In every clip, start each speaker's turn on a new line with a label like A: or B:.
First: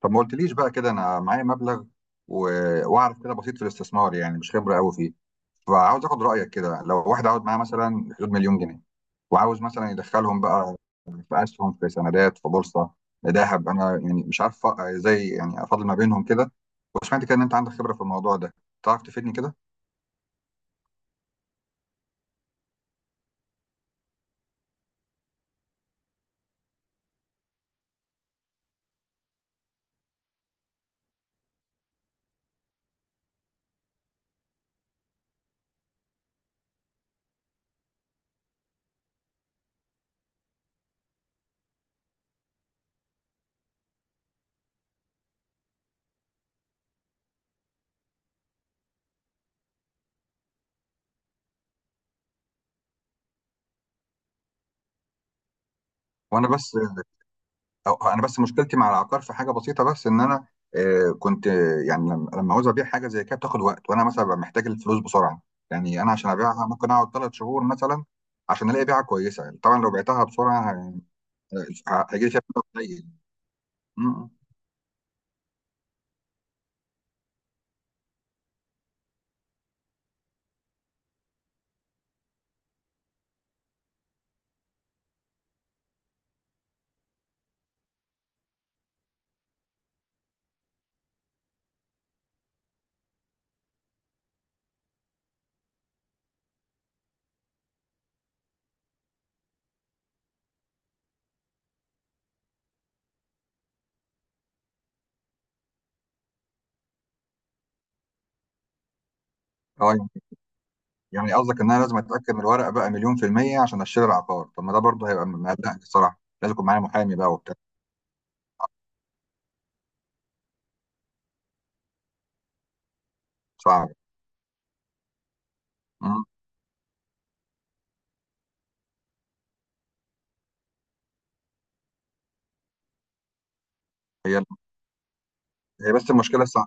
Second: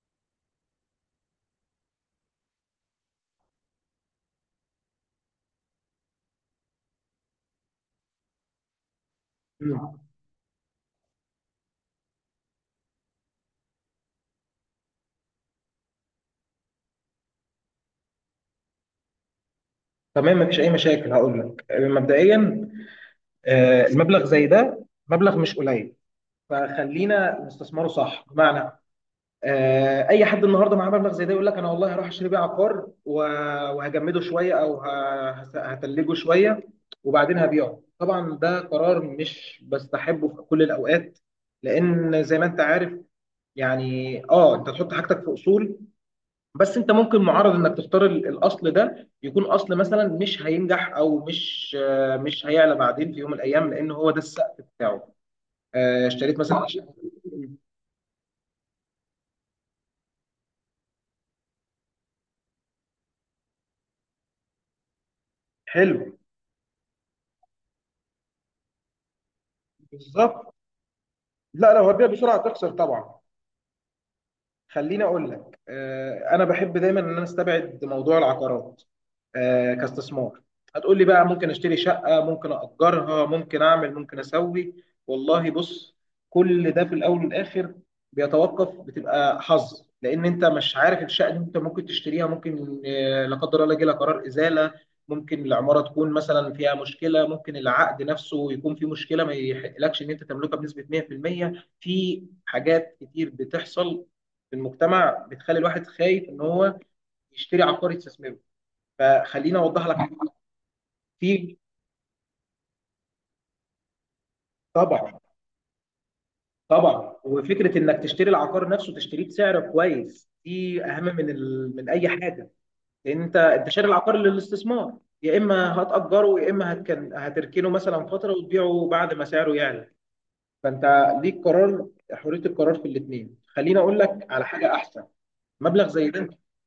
A: طب ما قلتليش بقى كده، انا معايا مبلغ و... واعرف كده بسيط في الاستثمار، يعني مش خبره قوي فيه. فعاوز اخد رايك كده، لو واحد عاوز معاه مثلا حدود مليون جنيه وعاوز مثلا
B: مم.
A: يدخلهم بقى في اسهم، في سندات، في بورصه، ذهب، انا يعني مش عارف ازاي يعني افاضل ما بينهم كده. وسمعت كده ان انت عندك خبره في الموضوع ده، تعرف تفيدني كده.
B: تمام، مفيش اي مشاكل. هقول لك، مبدئيا المبلغ زي ده مبلغ مش قليل، فخلينا نستثمره صح. بمعنى، اي حد النهارده معاه مبلغ زي ده يقول لك انا والله هروح اشتري بيه عقار وهجمده شويه، او هتلجه شويه وبعدين هبيعه. طبعا ده قرار مش بستحبه في كل الاوقات، لان زي ما انت عارف، يعني انت تحط حاجتك في اصول، بس انت ممكن معرض انك تختار الاصل ده يكون اصل مثلا مش هينجح، او مش مش هيعلى بعدين في يوم من الايام، لان هو ده السقف بتاعه. آه، اشتريت
A: وانا
B: مثلا
A: بس
B: عشان-
A: أو انا بس مشكلتي مع العقار في حاجه بسيطه، بس ان انا كنت يعني لما عاوز ابيع حاجه زي كده بتاخد وقت، وانا مثلا ببقى محتاج الفلوس بسرعه. يعني انا
B: حلو.
A: عشان ابيعها ممكن اقعد ثلاث شهور مثلا عشان الاقي بيعه كويسه، يعني طبعا لو بعتها
B: بالظبط.
A: بسرعه
B: لا، لو هتبيع
A: هيجي لي
B: بسرعه
A: فيها فلوس
B: هتخسر
A: قليل.
B: طبعا.
A: م-
B: خليني اقول لك، انا بحب دايما ان انا استبعد موضوع العقارات كاستثمار. هتقول لي بقى ممكن اشتري شقه، ممكن اجرها، ممكن اعمل، ممكن اسوي. والله بص، كل ده في الاول والاخر بيتوقف، بتبقى حظ، لان انت مش عارف الشقه اللي انت ممكن تشتريها ممكن لا قدر الله يجي لها قرار ازاله، ممكن العماره تكون مثلا فيها مشكله، ممكن العقد نفسه يكون فيه مشكله ما يحقلكش ان انت تملكها بنسبه 100% في المية. في حاجات كتير بتحصل في المجتمع بتخلي الواحد خايف ان هو يشتري عقار يستثمره. فخليني
A: اه
B: اوضح لك.
A: يعني، يعني
B: في،
A: قصدك ان انا لازم اتاكد من الورقه بقى مليون في الميه عشان اشتري العقار؟ طب ما ده برضه
B: طبعا.
A: هيبقى مقلقني الصراحه، لازم يكون معايا
B: طبعا،
A: محامي بقى وبتاع.
B: وفكره انك تشتري العقار نفسه تشتريه بسعر كويس دي اهم من من اي حاجه، لان انت شاري
A: صعب.
B: العقار للاستثمار، يا اما
A: م-
B: هتاجره، يا اما هتركنه مثلا فتره وتبيعه بعد ما سعره يعلى. فانت ليك قرار، حريه القرار في الاثنين. خليني اقول لك
A: هي
B: على حاجه احسن. مبلغ
A: هي
B: زي
A: بس
B: ده انت،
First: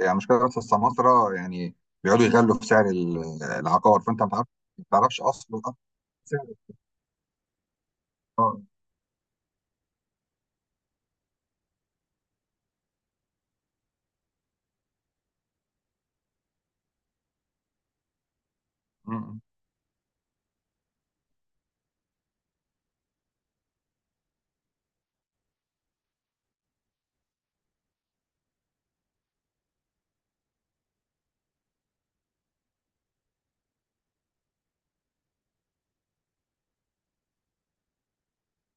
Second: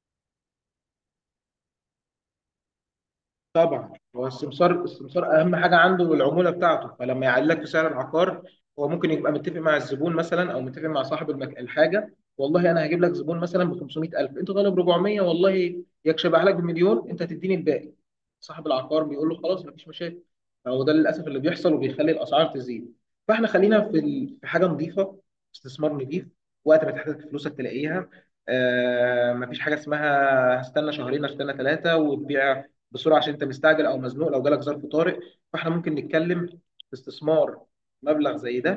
A: يعني المشكله بس السماسره، يعني بيقعدوا يغلوا في سعر
B: طبعا
A: العقار، فانت
B: هو السمسار،
A: ما تعرفش
B: السمسار
A: اصل
B: اهم
A: الأصل
B: حاجه عنده
A: سعر،
B: العموله بتاعته، فلما يعلي لك في سعر العقار،
A: اه.
B: هو ممكن يبقى متفق مع الزبون مثلا، او متفق مع صاحب الحاجه. والله انا هجيب لك زبون مثلا ب 500000، انت طالب 400، والله يكشبها لك بمليون، انت هتديني الباقي. صاحب العقار بيقول له
A: م-
B: خلاص، مفيش مشاكل. فهو ده للاسف اللي بيحصل وبيخلي الاسعار تزيد. فاحنا خلينا في في حاجه نظيفه، استثمار نظيف، وقت ما تحتاج فلوسك تلاقيها. مفيش حاجه اسمها هستنى شهرين، هستنى ثلاثه وتبيع بسرعه عشان انت مستعجل او مزنوق لو جالك ظرف طارئ. فاحنا ممكن نتكلم في استثمار مبلغ زي ده،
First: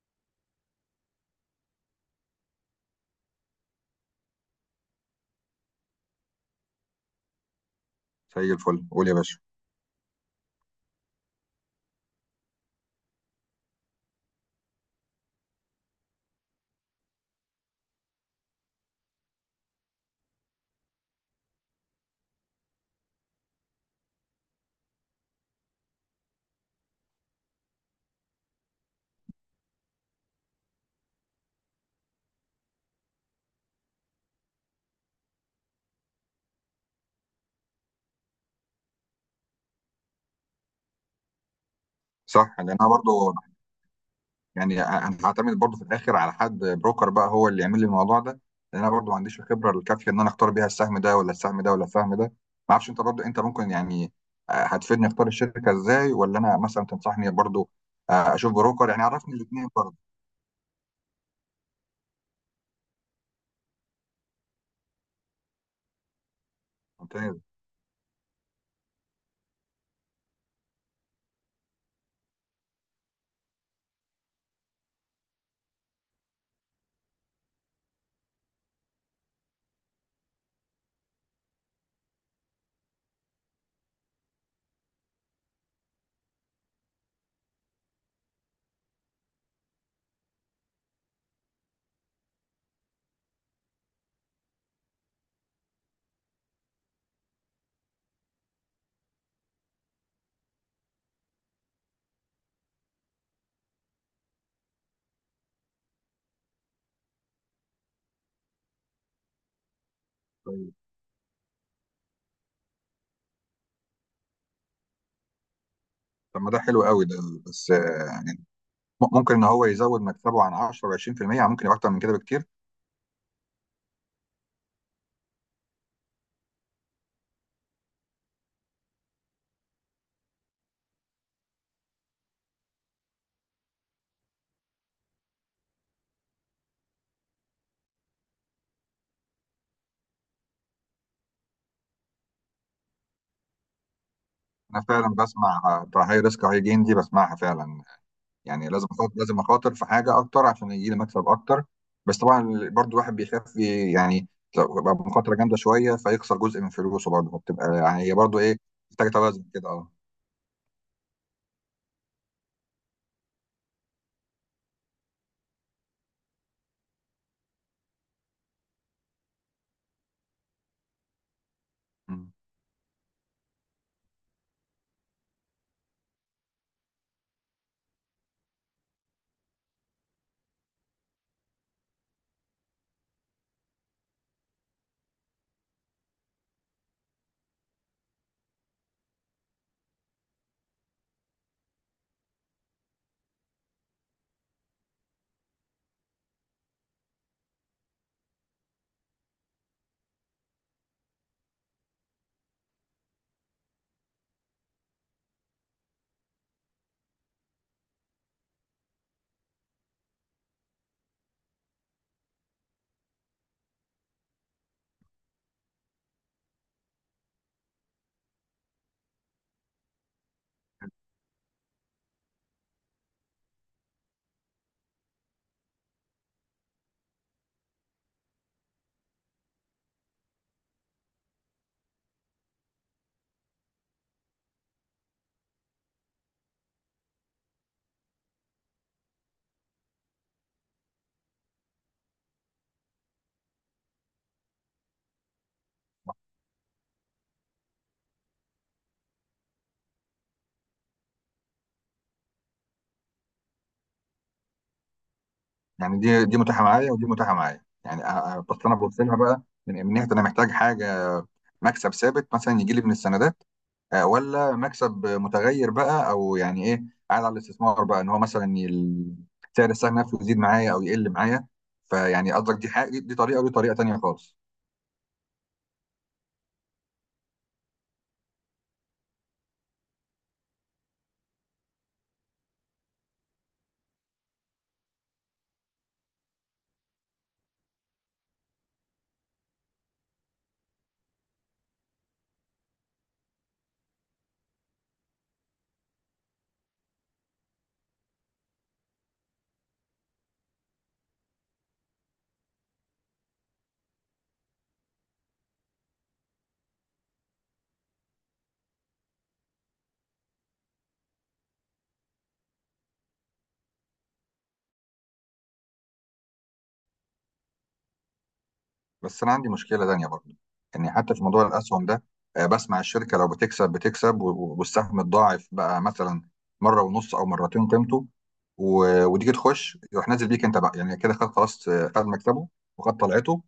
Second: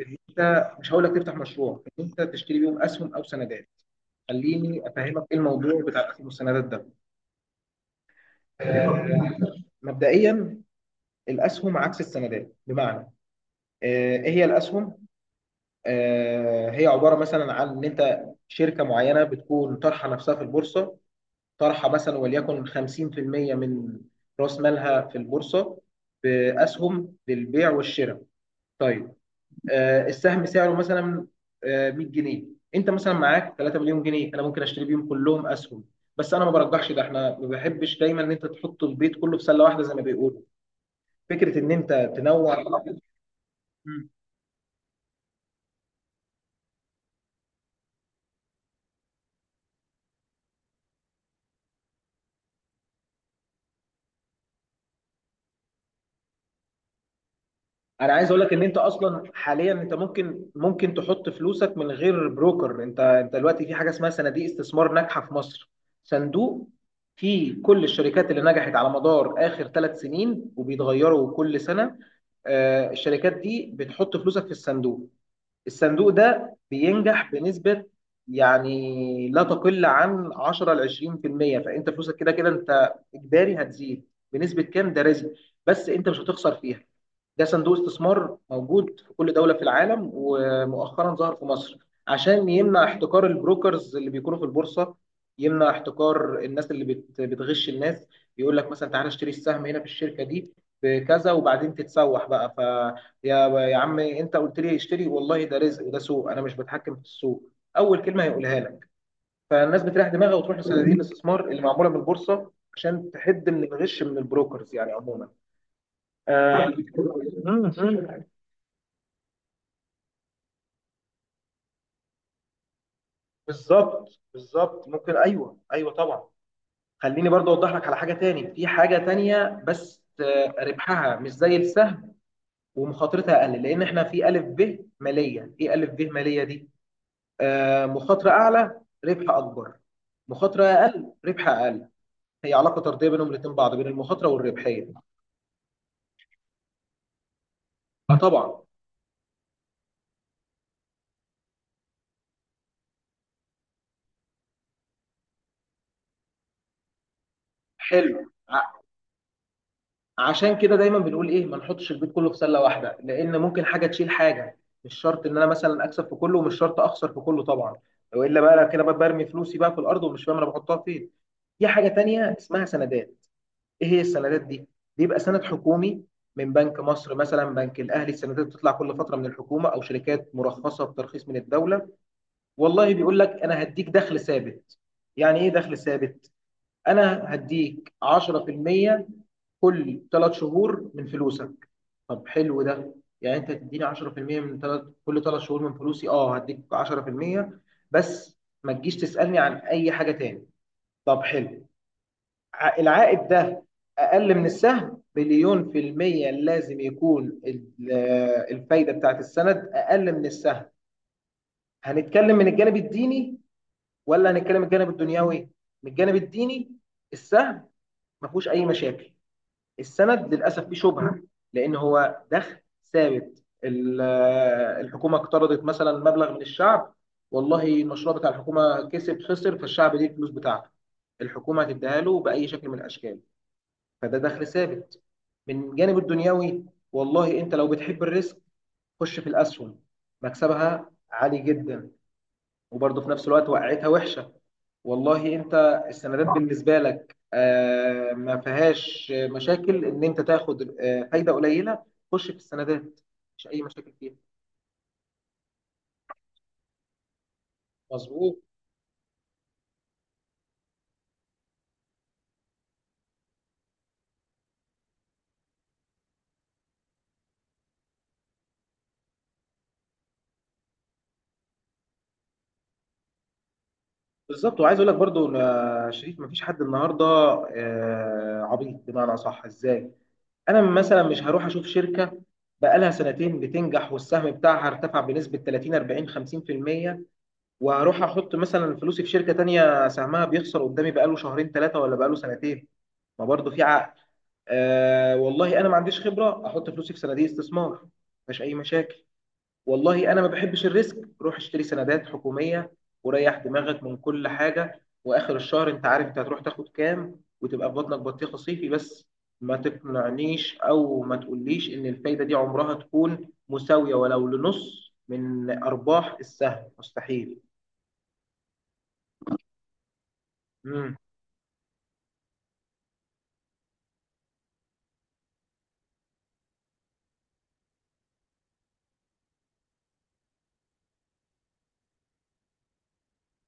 B: ان انت مش هقول لك تفتح مشروع، ان انت تشتري بيهم اسهم او سندات. خليني افهمك ايه الموضوع بتاع الاسهم والسندات ده.
A: زي الفل،
B: آه،
A: قول يا باشا.
B: مبدئيا الاسهم عكس السندات. بمعنى، ايه هي الاسهم؟ هي عباره مثلا عن ان انت شركه معينه بتكون طرحه نفسها في البورصه، طرحه مثلا وليكن 50% من راس مالها في البورصه باسهم للبيع والشراء. طيب، السهم سعره مثلا 100 جنيه، انت مثلا معاك 3 مليون جنيه، انا ممكن اشتري بيهم كلهم اسهم. بس انا ما برجحش ده، احنا ما بحبش دايما ان انت تحط البيت كله في سله واحده زي ما بيقولوا. فكره ان انت تنوع.
A: صح، لان انا برضو يعني انا هعتمد برضو في الاخر على حد بروكر بقى هو اللي يعمل لي الموضوع ده، لان انا برضو ما عنديش الخبره الكافيه ان انا اختار بيها السهم ده ولا السهم ده ولا السهم ده، ما اعرفش. انت برضو انت ممكن يعني هتفيدني اختار الشركه ازاي؟ ولا انا مثلا تنصحني برضو
B: انا عايز اقول لك
A: اشوف
B: ان انت
A: بروكر؟ يعني
B: اصلا
A: عرفني الاثنين
B: حاليا انت
A: برضو.
B: ممكن، ممكن تحط فلوسك من غير بروكر. انت دلوقتي في حاجه اسمها صناديق استثمار ناجحه في مصر. صندوق
A: ممتاز.
B: فيه كل الشركات اللي نجحت على مدار اخر ثلاث سنين وبيتغيروا كل سنه. الشركات دي بتحط فلوسك في الصندوق، الصندوق ده بينجح بنسبة يعني لا تقل عن 10 ل 20%. فانت فلوسك كده كده انت اجباري هتزيد، بنسبة كام ده رزق، بس انت مش هتخسر فيها. ده صندوق استثمار موجود في كل دولة في العالم، ومؤخرا ظهر في مصر عشان يمنع احتكار البروكرز اللي بيكونوا في البورصة، يمنع احتكار الناس اللي بتغش الناس، يقول لك مثلا تعالى اشتري السهم هنا في الشركة دي بكذا وبعدين تتسوح بقى. يا عمي، انت قلت لي اشتري، والله ده رزق وده سوق، انا مش بتحكم في السوق، اول كلمه هيقولها لك. فالناس بتريح دماغها وتروح
A: طيب.
B: لصناديق الاستثمار اللي معموله من البورصه عشان تحد من الغش من البروكرز يعني عموما.
A: طب ما ده
B: آه
A: حلو قوي ده،
B: مم.
A: بس ممكن ان هو يزود مكسبه عن 10 و 20%، ممكن يبقى اكتر من كده بكتير.
B: بالظبط، بالظبط، ممكن، ايوه، ايوه، طبعا. خليني برضه اوضح لك على حاجه تاني، في حاجه تانية بس ربحها مش زي السهم ومخاطرتها اقل، لان احنا في الف ب ماليه. ايه الف ب ماليه دي؟ مخاطرة أعلى ربح أكبر، مخاطرة أقل ربح أقل. هي علاقة طردية بينهم الاتنين بعض، بين المخاطرة
A: انا
B: والربحية.
A: فعلا بسمع بتاع هاي ريسك هاي جين دي، بسمعها فعلا.
B: طبعا.
A: يعني لازم أخاطر، لازم اخاطر في حاجه اكتر عشان يجي لي مكسب اكتر، بس طبعا برضو الواحد بيخاف يعني لو يبقى مخاطره جامده شويه فيخسر جزء من فلوسه برضه، فبتبقى يعني هي
B: حلو
A: برضه ايه،
B: ع-
A: محتاجه توازن كده، اه.
B: عشان كده دايما بنقول إيه؟ ما نحطش البيت كله في سلة واحدة، لأن ممكن حاجة تشيل حاجة. مش شرط إن أنا مثلا أكسب في كله، ومش شرط أخسر في كله طبعا. وإلا بقى أنا كده بقى برمي فلوسي بقى في الأرض ومش فاهم أنا بحطها فين. في حاجة
A: مم.
B: تانية اسمها سندات. ايه هي السندات دي؟ بيبقى سند حكومي من بنك مصر مثلا، بنك الاهلي. السندات بتطلع كل فتره من الحكومه او شركات مرخصه بترخيص من الدوله. والله بيقول لك انا هديك دخل ثابت. يعني ايه دخل ثابت؟ انا هديك 10% كل ثلاث شهور من فلوسك. طب حلو ده. يعني انت تديني 10% من ثلاث، كل ثلاث شهور من فلوسي اه هديك 10% بس، ما تجيش تسالني عن اي حاجه تاني. طب حلو. العائد ده اقل من السهم مليون في المية، لازم يكون الفايدة بتاعت السند اقل من السهم. هنتكلم من الجانب الديني ولا هنتكلم من الجانب الدنيوي؟ من الجانب الديني، السهم ما فيهوش اي مشاكل. السند للاسف فيه شبهة، لان هو دخل ثابت. الحكومة اقترضت مثلا مبلغ من الشعب، والله المشروع بتاع الحكومة كسب خسر، فالشعب ليه الفلوس بتاعته، الحكومة هتديها له بأي شكل من الأشكال. فده دخل ثابت. من جانب الدنيوي، والله انت لو بتحب الريسك خش في الاسهم، مكسبها عالي جدا، وبرضه في نفس الوقت وقعتها وحشه. والله انت السندات بالنسبه لك ما فيهاش مشاكل ان انت تاخد فايده قليله، خش في السندات، مش اي مشاكل فيها.
A: يعني دي متاحه معايا ودي متاحه معايا، يعني
B: مظبوط.
A: بس انا ببص لها بقى من ناحيه انا محتاج حاجه، مكسب ثابت مثلا يجي لي من السنه، ولا مكسب متغير بقى، او يعني ايه، قاعد على الاستثمار بقى ان هو مثلا سعر السهم نفسه يزيد معايا او يقل معايا. فيعني قصدك دي حاجه، دي طريقه ودي طريقه تانيه خالص.
B: بالظبط، وعايز اقول لك برضو يا شريف، مفيش حد النهارده عبيط. بمعنى صح، ازاي؟ انا مثلا مش هروح اشوف شركه بقالها سنتين بتنجح والسهم بتاعها ارتفع بنسبه 30 40 50%، وهروح احط مثلا فلوسي في شركه تانية سهمها بيخسر قدامي بقاله شهرين ثلاثه ولا بقاله سنتين. ما برضه في عقل. والله انا ما عنديش خبره، احط فلوسي في صناديق استثمار، مفيش اي مشاكل. والله انا ما بحبش الريسك، روح اشتري سندات حكوميه وريح دماغك من كل حاجه، واخر الشهر انت عارف انت هتروح تاخد كام، وتبقى في بطنك بطيخه صيفي. بس ما تقنعنيش او ما تقوليش ان الفايده دي عمرها تكون مساويه ولو لنص من ارباح السهم، مستحيل.
A: بس انا عندي مشكله تانيه برضه، يعني
B: امم
A: حتى في موضوع الاسهم ده بسمع الشركه لو بتكسب بتكسب، والسهم اتضاعف بقى مثلا مره ونص او مرتين قيمته، وتيجي تخش يروح نازل بيك انت بقى، يعني كده خد خلاص، خد مكسبه وخد طلعته،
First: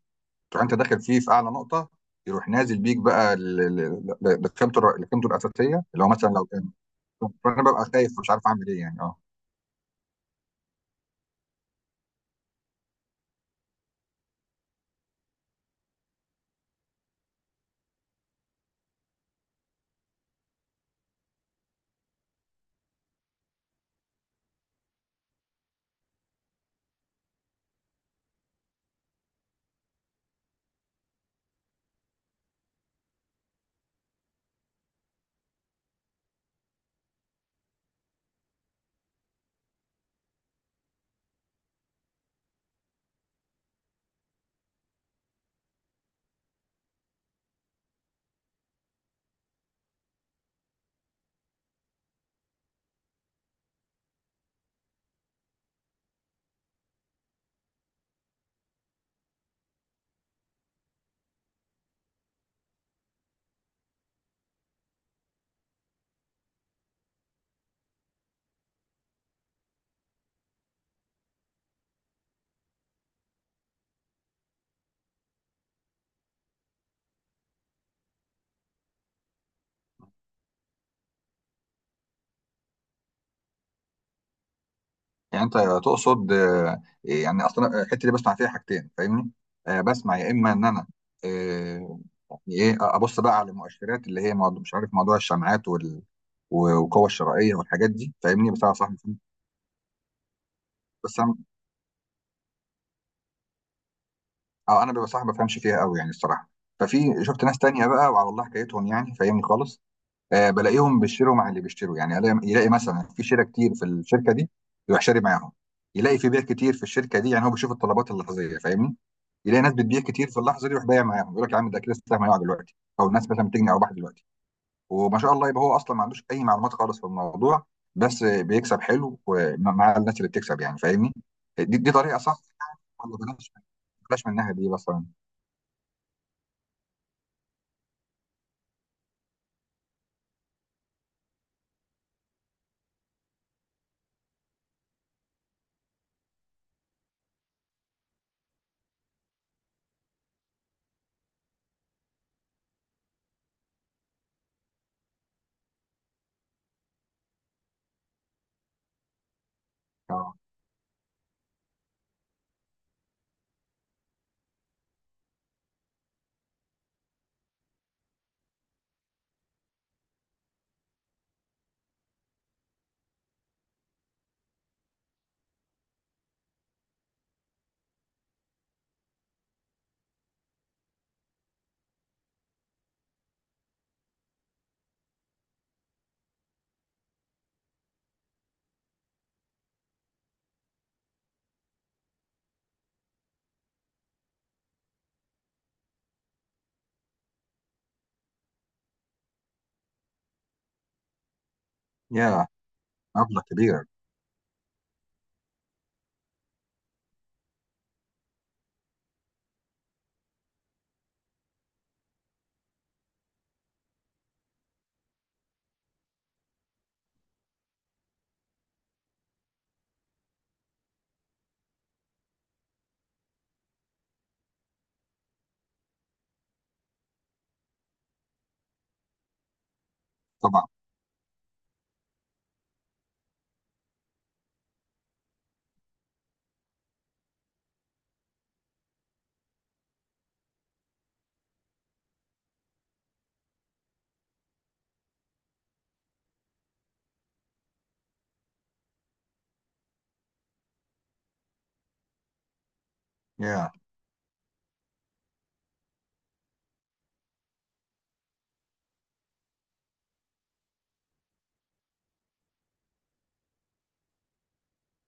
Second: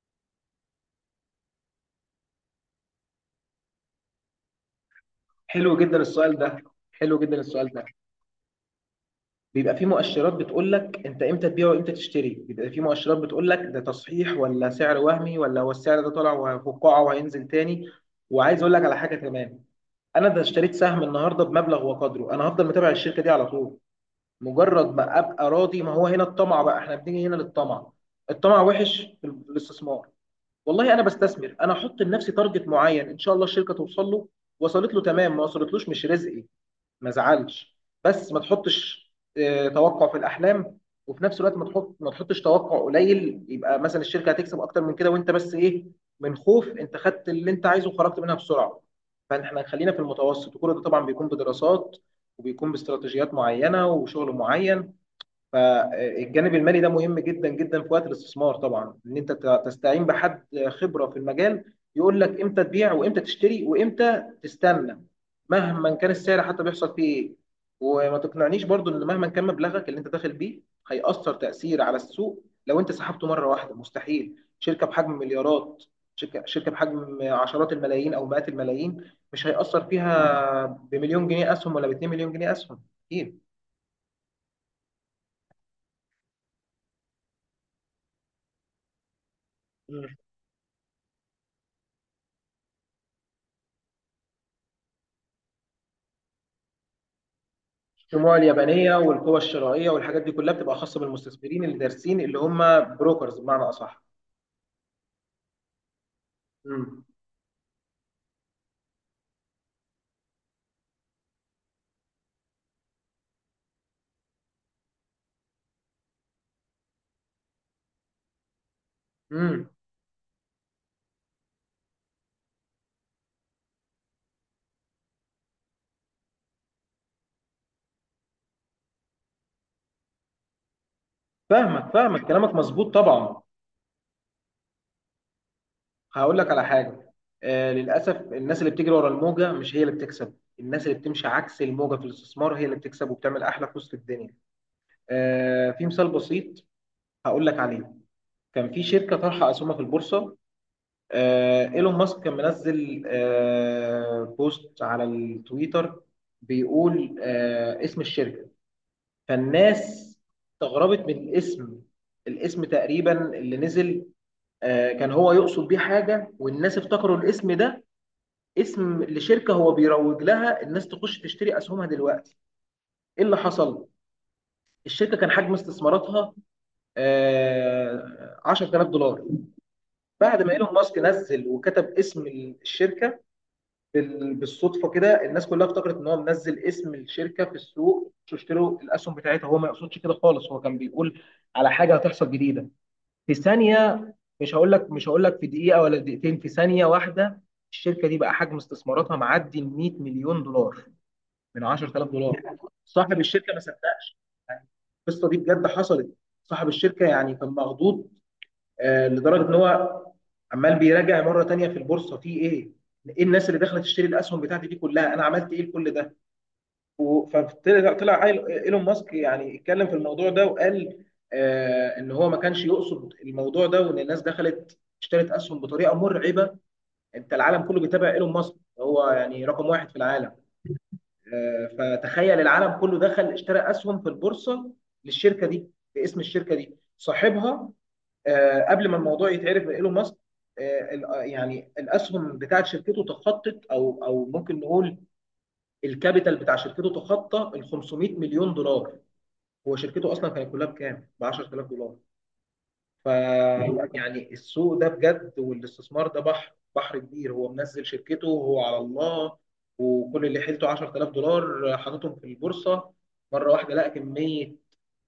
A: تروح انت داخل فيه في اعلى نقطه، يروح نازل بيك بقى لقيمته لقيمته
B: حلو
A: الاساسيه
B: جدا
A: اللي هو مثلا
B: السؤال
A: لو
B: ده،
A: كان.
B: حلو جدا
A: فانا
B: السؤال ده.
A: ببقى خايف مش عارف اعمل ايه، يعني اه.
B: بيبقى في مؤشرات بتقول لك انت امتى تبيع وامتى تشتري، بيبقى في مؤشرات بتقول لك ده تصحيح ولا سعر وهمي، ولا هو السعر ده طالع وفقاعه وهينزل تاني. وعايز اقول لك على حاجه كمان. انا ده اشتريت سهم النهارده بمبلغ وقدره، انا هفضل متابع الشركه دي على طول. مجرد ما ابقى راضي، ما هو هنا الطمع بقى، احنا بنيجي هنا للطمع، الطمع وحش في الاستثمار. والله انا بستثمر، انا احط لنفسي تارجت معين، ان شاء الله الشركه توصل له، وصلت له تمام، ما وصلتلوش مش رزقي، ما زعلش. بس ما تحطش توقع في الاحلام، وفي نفس الوقت ما تحط، ما تحطش توقع قليل يبقى مثلا الشركه هتكسب اكتر من كده وانت بس ايه، من خوف انت خدت اللي انت عايزه وخرجت منها بسرعه. فاحنا خلينا في المتوسط، وكل ده طبعا بيكون بدراسات وبيكون باستراتيجيات معينه وشغل معين. فالجانب المالي ده مهم جدا جدا في وقت الاستثمار طبعا، ان انت تستعين بحد خبره في المجال يقول لك امتى تبيع وامتى تشتري وامتى تستنى مهما كان السعر. حتى بيحصل فيه ايه، وما تقنعنيش برضو ان مهما كان مبلغك اللي انت داخل بيه هيأثر تأثير على السوق لو انت سحبته مره واحده، مستحيل. شركه بحجم مليارات، شركه بحجم عشرات الملايين او مئات الملايين، مش هيأثر فيها بمليون جنيه اسهم ولا باتنين مليون جنيه اسهم، اكيد.
A: يعني انت تقصد يعني اصلا الحته اللي بسمع فيها حاجتين، فاهمني، بسمع يا اما ان انا آه، يعني ايه، ابص بقى على المؤشرات اللي هي موضوع مش عارف، موضوع الشمعات والقوه الشرائيه والحاجات دي،
B: الشموع
A: فاهمني؟
B: اليابانيه والقوى الشرائيه والحاجات دي كلها بتبقى خاصه
A: بس انا
B: بالمستثمرين اللي دارسين، اللي هم بروكرز بمعنى اصح.
A: اه انا ببقى صح ما بفهمش فيها قوي يعني الصراحه.
B: امم
A: ففي شفت ناس تانية بقى وعلى الله حكايتهم، يعني فاهمني خالص، بلاقيهم بيشتروا مع اللي بيشتروا، يعني يلاقي مثلا في شراء كتير في الشركه دي، يروح شاري معاهم، يلاقي في بيع كتير في الشركه دي، يعني هو بيشوف الطلبات اللحظيه، فاهمني، يلاقي
B: امم
A: ناس بتبيع كتير في اللحظه دي، يروح بايع معاهم، يقول لك يا عم ده كده السهم هيقع دلوقتي، او الناس مثلا بتجني ارباح دلوقتي، وما شاء الله يبقى هو اصلا ما عندوش اي معلومات خالص في الموضوع، بس بيكسب حلو مع الناس اللي بتكسب، يعني فاهمني. دي, دي
B: فاهمك،
A: طريقه
B: فاهمك،
A: صح
B: كلامك مظبوط
A: ولا
B: طبعا.
A: بلاش؟ بلاش من الناحيه دي مثلا.
B: هقول لك على حاجه. للاسف الناس اللي بتجري ورا الموجه مش هي اللي بتكسب، الناس اللي بتمشي عكس الموجه في الاستثمار هي اللي بتكسب وبتعمل احلى فلوس في الدنيا. في مثال بسيط هقول لك عليه. كان في شركه طرحه اسهمها في البورصه، ايلون ماسك كان منزل بوست على التويتر بيقول اسم الشركة. فالناس
A: آه.
B: استغربت من الاسم. الاسم تقريبا اللي نزل كان هو يقصد بيه حاجة، والناس افتكروا الاسم ده اسم لشركة هو بيروج لها، الناس تخش تشتري أسهمها دلوقتي. ايه اللي حصل؟ الشركة كان حجم استثماراتها 10000 دولار. بعد ما ايلون ماسك نزل وكتب اسم الشركة بالصدفه كده، الناس كلها افتكرت ان هو منزل اسم الشركه في السوق، مش اشتروا الاسهم بتاعتها. هو ما يقصدش كده خالص، هو كان بيقول على حاجه هتحصل جديده في ثانيه، مش هقول لك، مش هقول لك في دقيقه ولا دقيقتين، في ثانيه واحده. الشركه دي بقى حجم استثماراتها معدي ال 100 مليون دولار، من 10000
A: يا،
B: دولار صاحب
A: مبلغ
B: الشركه ما
A: كبير.
B: صدقش. يعني القصه دي بجد حصلت. صاحب الشركه يعني كان مخضوض لدرجه ان هو عمال بيراجع مره تانية في البورصه في ايه؟ ايه الناس اللي دخلت تشتري الاسهم بتاعتي دي كلها؟ انا عملت ايه لكل ده؟ فطلع، طلع ايلون ماسك يعني اتكلم في الموضوع ده، وقال ان هو ما كانش يقصد الموضوع ده، وان الناس دخلت اشترت اسهم بطريقه مرعبه. انت العالم كله بيتابع ايلون ماسك، هو يعني رقم واحد في العالم.
A: طبعا.
B: آه، فتخيل العالم كله دخل اشترى اسهم في البورصه للشركه دي باسم الشركه دي. صاحبها قبل ما الموضوع يتعرف من ايلون ماسك، يعني الاسهم بتاعت شركته تخطت، او او ممكن نقول الكابيتال بتاع شركته تخطى ال 500 مليون دولار. هو شركته اصلا كانت كلها بكام؟ ب 10000 دولار. ف
A: يا،
B: يعني السوق ده بجد، والاستثمار ده بحر، بحر كبير. هو منزل شركته وهو على الله، وكل اللي حيلته 10000 دولار حاططهم في البورصه، مره واحده لقى كميه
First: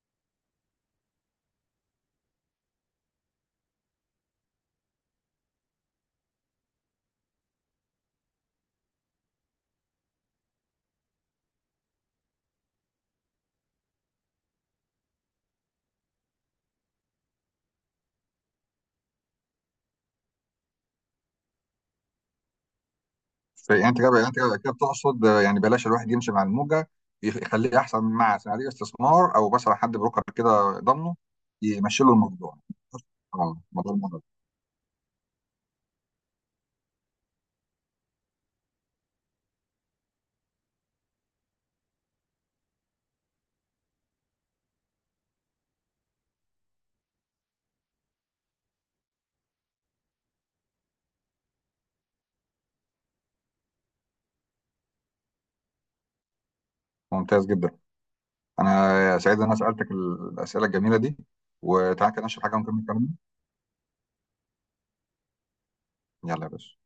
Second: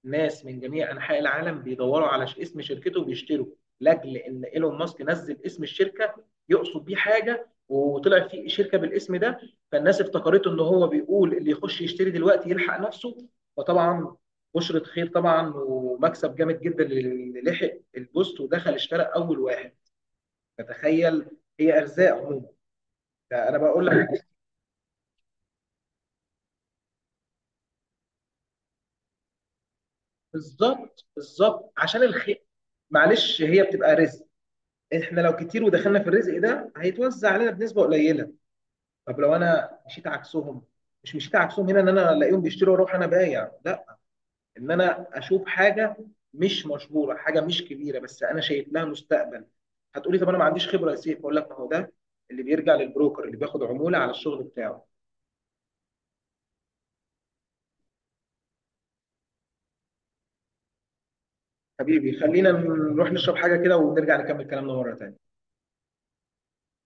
B: ناس من جميع انحاء العالم بيدوروا على اسم شركته وبيشتروا، لاجل ان ايلون ماسك نزل اسم الشركه، يقصد بيه حاجه وطلع في شركه بالاسم ده، فالناس افتكرته ان هو بيقول اللي يخش يشتري دلوقتي يلحق نفسه. فطبعا بشرة خير طبعا، ومكسب جامد جدا اللي لحق البوست ودخل اشترى اول واحد. فتخيل. هي ارزاق عموما، ده انا بقول
A: يعني انت
B: لك.
A: كده، انت كده كده بتقصد يعني بلاش الواحد يمشي مع الموجه، يخليه احسن من مع صناديق استثمار او بس على حد بروكر كده
B: بالظبط،
A: ضامنه
B: بالظبط، عشان
A: يمشي له
B: الخير
A: الموضوع.
B: معلش
A: اه،
B: هي
A: موضوع
B: بتبقى
A: الموضوع
B: رزق. احنا لو كتير ودخلنا في الرزق ده هيتوزع علينا بنسبه قليله. طب لو انا مشيت عكسهم، مش مشيت عكسهم هنا ان انا الاقيهم بيشتروا واروح انا بايع، لا، ان انا اشوف حاجه مش مشهوره، حاجه مش كبيره بس انا شايف لها مستقبل. هتقولي طب انا ما عنديش خبره يا سيف، اقول لك ما هو ده اللي بيرجع للبروكر اللي بياخد عموله على الشغل بتاعه.
A: ممتاز جدا، انا سعيد ان انا سالتك الاسئله الجميله دي، وتعالى
B: حبيبي
A: كده نشرب
B: خلينا
A: حاجه ونكمل كلامنا.
B: نروح نشرب حاجه كده ونرجع نكمل كلامنا مره تانيه.
A: يلا يا باشا.